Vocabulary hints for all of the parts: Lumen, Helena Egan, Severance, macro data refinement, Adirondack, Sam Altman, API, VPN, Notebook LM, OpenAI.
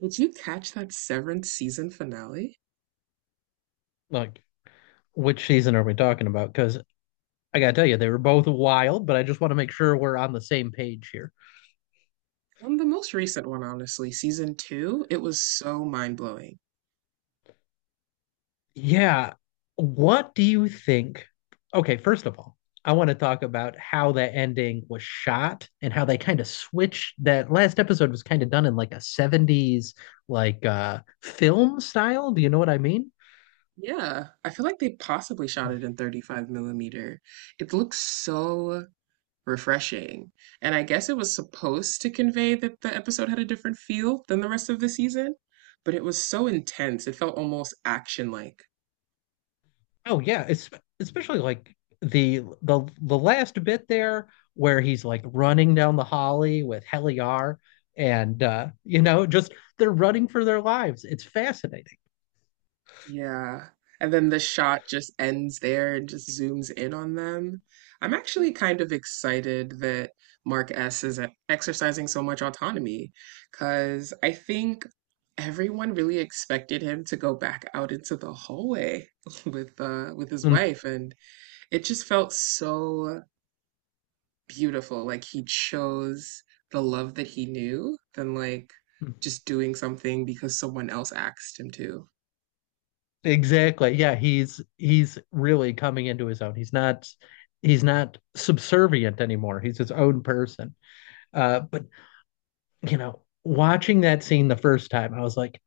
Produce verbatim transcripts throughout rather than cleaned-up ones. Did you catch that seventh season finale? Like, which season are we talking about? Because I gotta tell you, they were both wild, but I just want to make sure we're on the same page here. Um, the most recent one, honestly, season two, it was so mind-blowing. Yeah. What do you think? Okay, first of all, I want to talk about how that ending was shot and how they kind of switched that last episode was kind of done in like a seventies like uh film style. Do you know what I mean? Yeah, I feel like they possibly shot it in thirty-five millimeter. It looks so refreshing. And I guess it was supposed to convey that the episode had a different feel than the rest of the season, but it was so intense. It felt almost action-like. Oh yeah, it's especially like the the the last bit there where he's like running down the holly with Heliar and uh you know just they're running for their lives. It's fascinating. Yeah. And then the shot just ends there and just zooms in on them. I'm actually kind of excited that Mark S is e- exercising so much autonomy because I think everyone really expected him to go back out into the hallway with uh with his Mm, wife, and it just felt so beautiful. Like, he chose the love that he knew than like just doing something because someone else asked him to. exactly. Yeah, he's he's really coming into his own. He's not he's not subservient anymore. He's his own person. Uh but you know, watching that scene the first time, I was like,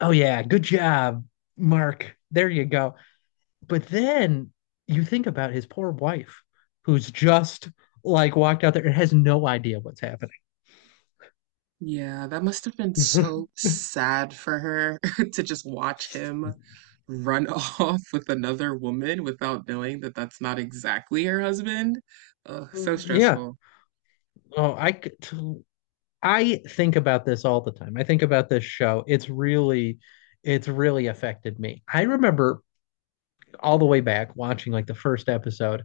"Oh yeah, good job, Mark. There you go." But then you think about his poor wife, who's just like walked out there and has no idea what's happening. Yeah, that must have been so sad for her to just watch him run off with another woman without knowing that that's not exactly her husband. Ugh, so Yeah. stressful. Oh, I I think about this all the time. I think about this show. It's really it's really affected me. I remember all the way back watching like the first episode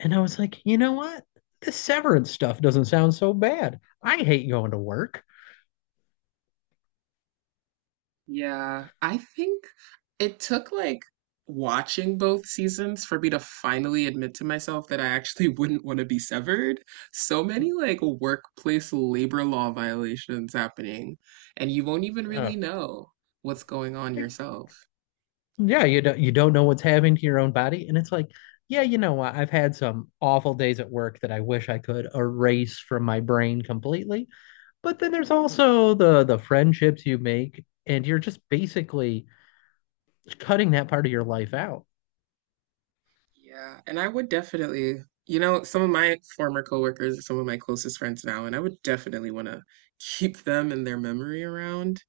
and I was like, "You know what? The severance stuff doesn't sound so bad. I hate going to work." Yeah, I think it took like watching both seasons for me to finally admit to myself that I actually wouldn't want to be severed. So Hmm. many like workplace labor law violations happening, and you won't even really know what's going on Oh, yourself. yeah, you don't you don't know what's happening to your own body, and it's like, yeah, you know what? I've had some awful days at work that I wish I could erase from my brain completely. But then there's also the the friendships you make, and you're just basically cutting that part of your life out. Yeah, and I would definitely, you know, some of my former coworkers are some of my closest friends now, and I would definitely want to keep them and their memory around.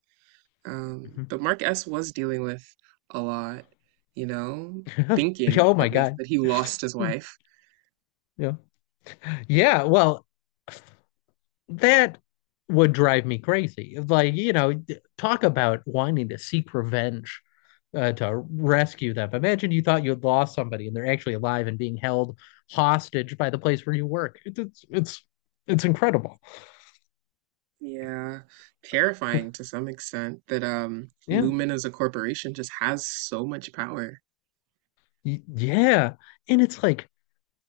Um, but Mhm. Mark S was dealing with a lot, you know, thinking Oh my at least God. that he lost his Hmm, wife. yeah. Yeah. Well, that would drive me crazy. Like, you know, talk about wanting to seek revenge uh, to rescue them. Imagine you thought you had lost somebody and they're actually alive and being held hostage by the place where you work. It's it's it's, it's incredible. Yeah, terrifying to some extent that um Yeah. Lumen as a corporation just has so much power. Yeah. And it's like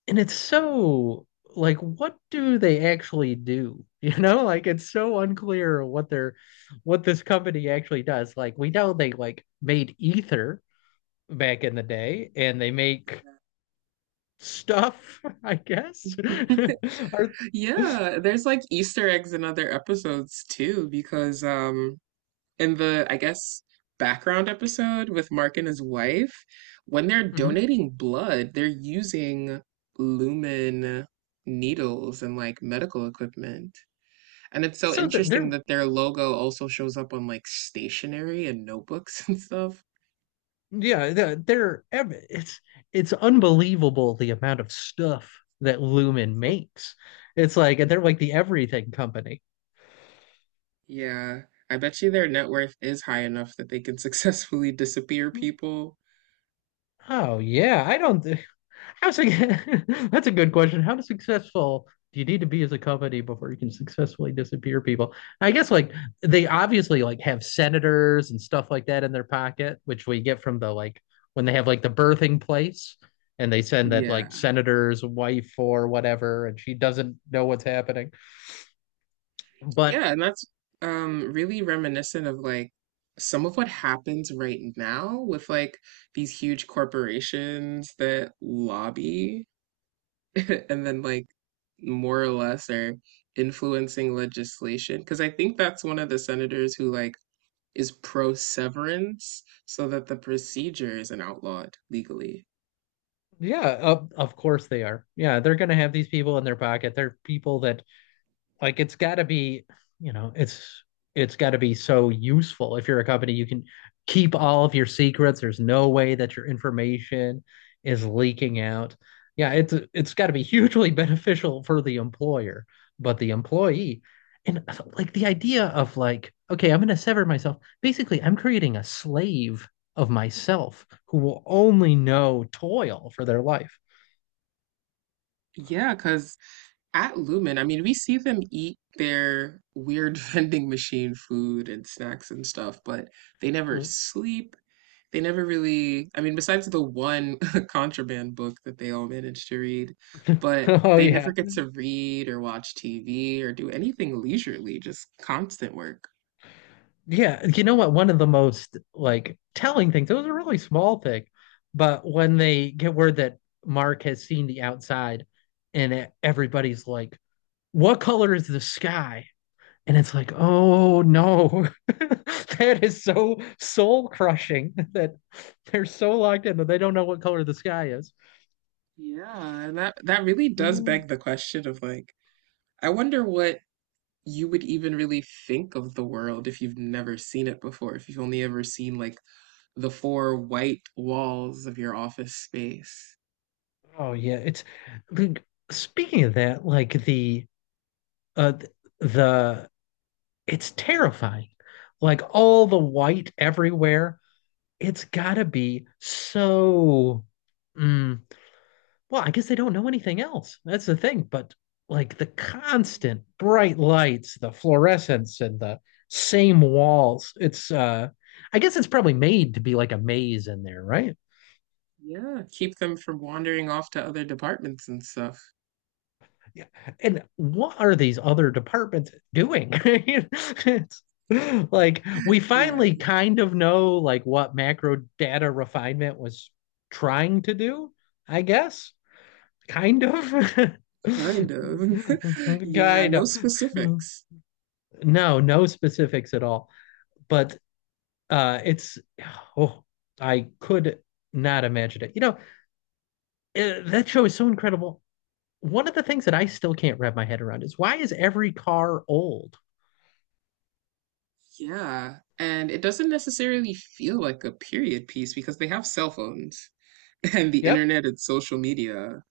and it's so like what do they actually do? You know, like it's so unclear what they're what this company actually does. Like we know they like made ether, back in the day, and they make stuff, I guess. Are Yeah, there's like Easter eggs in other episodes too, because um in the I guess background episode with Mark and his wife, when they're mhm, donating blood, they're using lumen needles and like medical equipment. And it's so so th- interesting they're that their logo also shows up on like stationery and notebooks and stuff. yeah they're it's it's unbelievable the amount of stuff that Lumen makes. It's like and they're like the everything company. Yeah. I bet you their net worth is high enough that they can successfully disappear people. Oh yeah, I don't. Thi- How sig- that's a good question. How successful do you need to be as a company before you can successfully disappear people? I guess like they obviously like have senators and stuff like that in their pocket, which we get from the like when they have like the birthing place and they send that like Yeah. senator's wife or whatever, and she doesn't know what's happening. But Yeah, and that's um really reminiscent of like some of what happens right now with like these huge corporations that lobby and then like more or less are influencing legislation. Because I think that's one of the senators who like is pro severance so that the procedure isn't outlawed legally. yeah, of, of course they are. Yeah, they're gonna have these people in their pocket. They're people that like it's got to be, you know, it's it's got to be so useful. If you're a company, you can keep all of your secrets. There's no way that your information is leaking out. Yeah, it's it's got to be hugely beneficial for the employer, but the employee and like the idea of like, okay, I'm going to sever myself. Basically, I'm creating a slave of myself who will only know toil for their life. Yeah, because at Lumen, I mean, we see them eat their weird vending machine food and snacks and stuff, but they never Mm. sleep. They never really, I mean, besides the one contraband book that they all managed to read, but Oh they never yeah. get to read or watch T V or do anything leisurely, just constant work. Yeah, you know what? One of the most like telling things, it was a really small thing, but when they get word that Mark has seen the outside and e- everybody's like, "What color is the sky?" And it's like, "Oh no," that is so soul crushing that they're so locked in that they don't know what color the sky is. Yeah, and that that really does Mm. beg the question of like, I wonder what you would even really think of the world if you've never seen it before, if you've only ever seen like the four white walls of your office space. Oh, yeah. It's like, speaking of that, like the, uh, the it's terrifying. Like all the white everywhere. It's gotta be so. Mm, well, I guess they don't know anything else. That's the thing. But like the constant bright lights, the fluorescence, and the same walls. It's. Uh I guess it's probably made to be like a maze in there, right? Yeah, keep them from wandering off to other departments and stuff. Yeah. And what are these other departments doing? It's like we Yeah, finally kind of know like what macro data refinement was trying to do, I guess. Kind of. kind of. Yeah, Kind no of. specifics. No, no specifics at all. But uh it's oh, I could not imagine it. You know, eh, that show is so incredible. One of the things that I still can't wrap my head around is why is every car old? Yeah, and it doesn't necessarily feel like a period piece because they have cell phones and the Yep. internet and social media.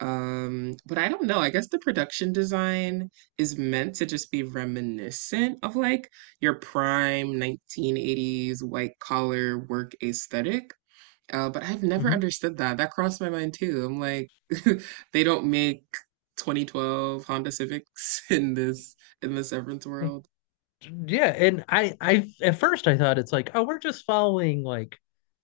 Um, but I don't know. I guess the production design is meant to just be reminiscent of like your prime nineteen eighties white collar work aesthetic. Uh, but I've never Mm-hmm. understood that. That crossed my mind too. I'm like, they don't make twenty twelve Honda Civics in this in the Severance world. Yeah, and I, I at first I thought it's like, oh, we're just following like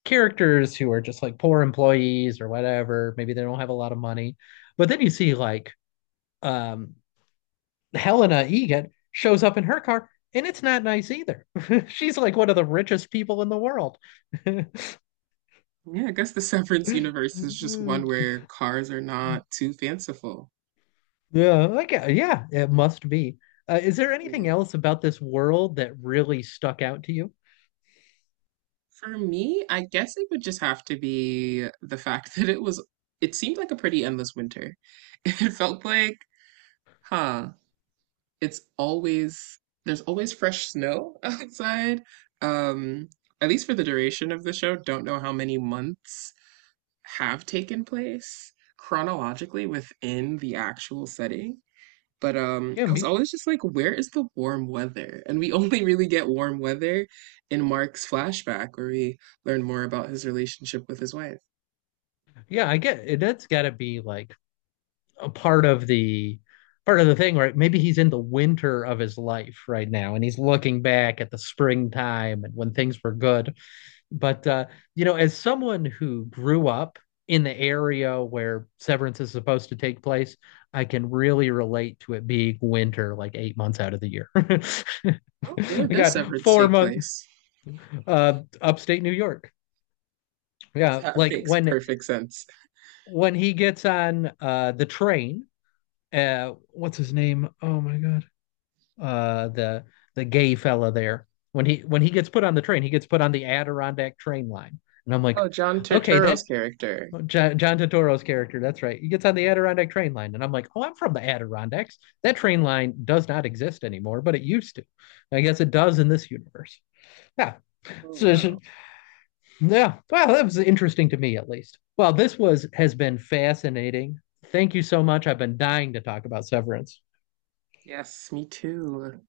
characters who are just like poor employees or whatever. Maybe they don't have a lot of money, but then you see like um, Helena Egan shows up in her car, and it's not nice either. She's like one of the richest people in the world. Yeah, Yeah, I guess the Severance universe is just one where cars are not too fanciful. like uh, yeah, it must be. Uh, is there anything Yeah. else about this world that really stuck out to you? For me, I guess it would just have to be the fact that it was, it seemed like a pretty endless winter. It felt like, huh, it's always, there's always fresh snow outside. Um, at least for the duration of the show, don't know how many months have taken place chronologically within the actual setting. But um, Yeah, I was me always just like, where is the warm weather? And we only really get warm weather in Mark's flashback, where we learn more about his relationship with his wife. yeah, I get it. That's got to be like a part of the part of the thing, right? Maybe he's in the winter of his life right now, and he's looking back at the springtime and when things were good. But uh, you know, as someone who grew up in the area where Severance is supposed to take place, I can really relate to it being winter, like eight months out of the year. Oh, where We does got severance four take months place? uh, upstate New York. Yeah, That like makes when perfect sense. when he gets on uh, the train uh what's his name? Oh my god. Uh the the gay fella there. When he when he gets put on the train, he gets put on the Adirondack train line. And I'm like, Oh, John okay, Turturro's that character. John, John Totoro's character, that's right. He gets on the Adirondack train line. And I'm like, oh, I'm from the Adirondacks. That train line does not exist anymore, but it used to. I guess it does in this universe. Yeah. Oh, So, so, wow. yeah. Well, that was interesting to me at least. Well, this was has been fascinating. Thank you so much. I've been dying to talk about Severance. Yes, me too.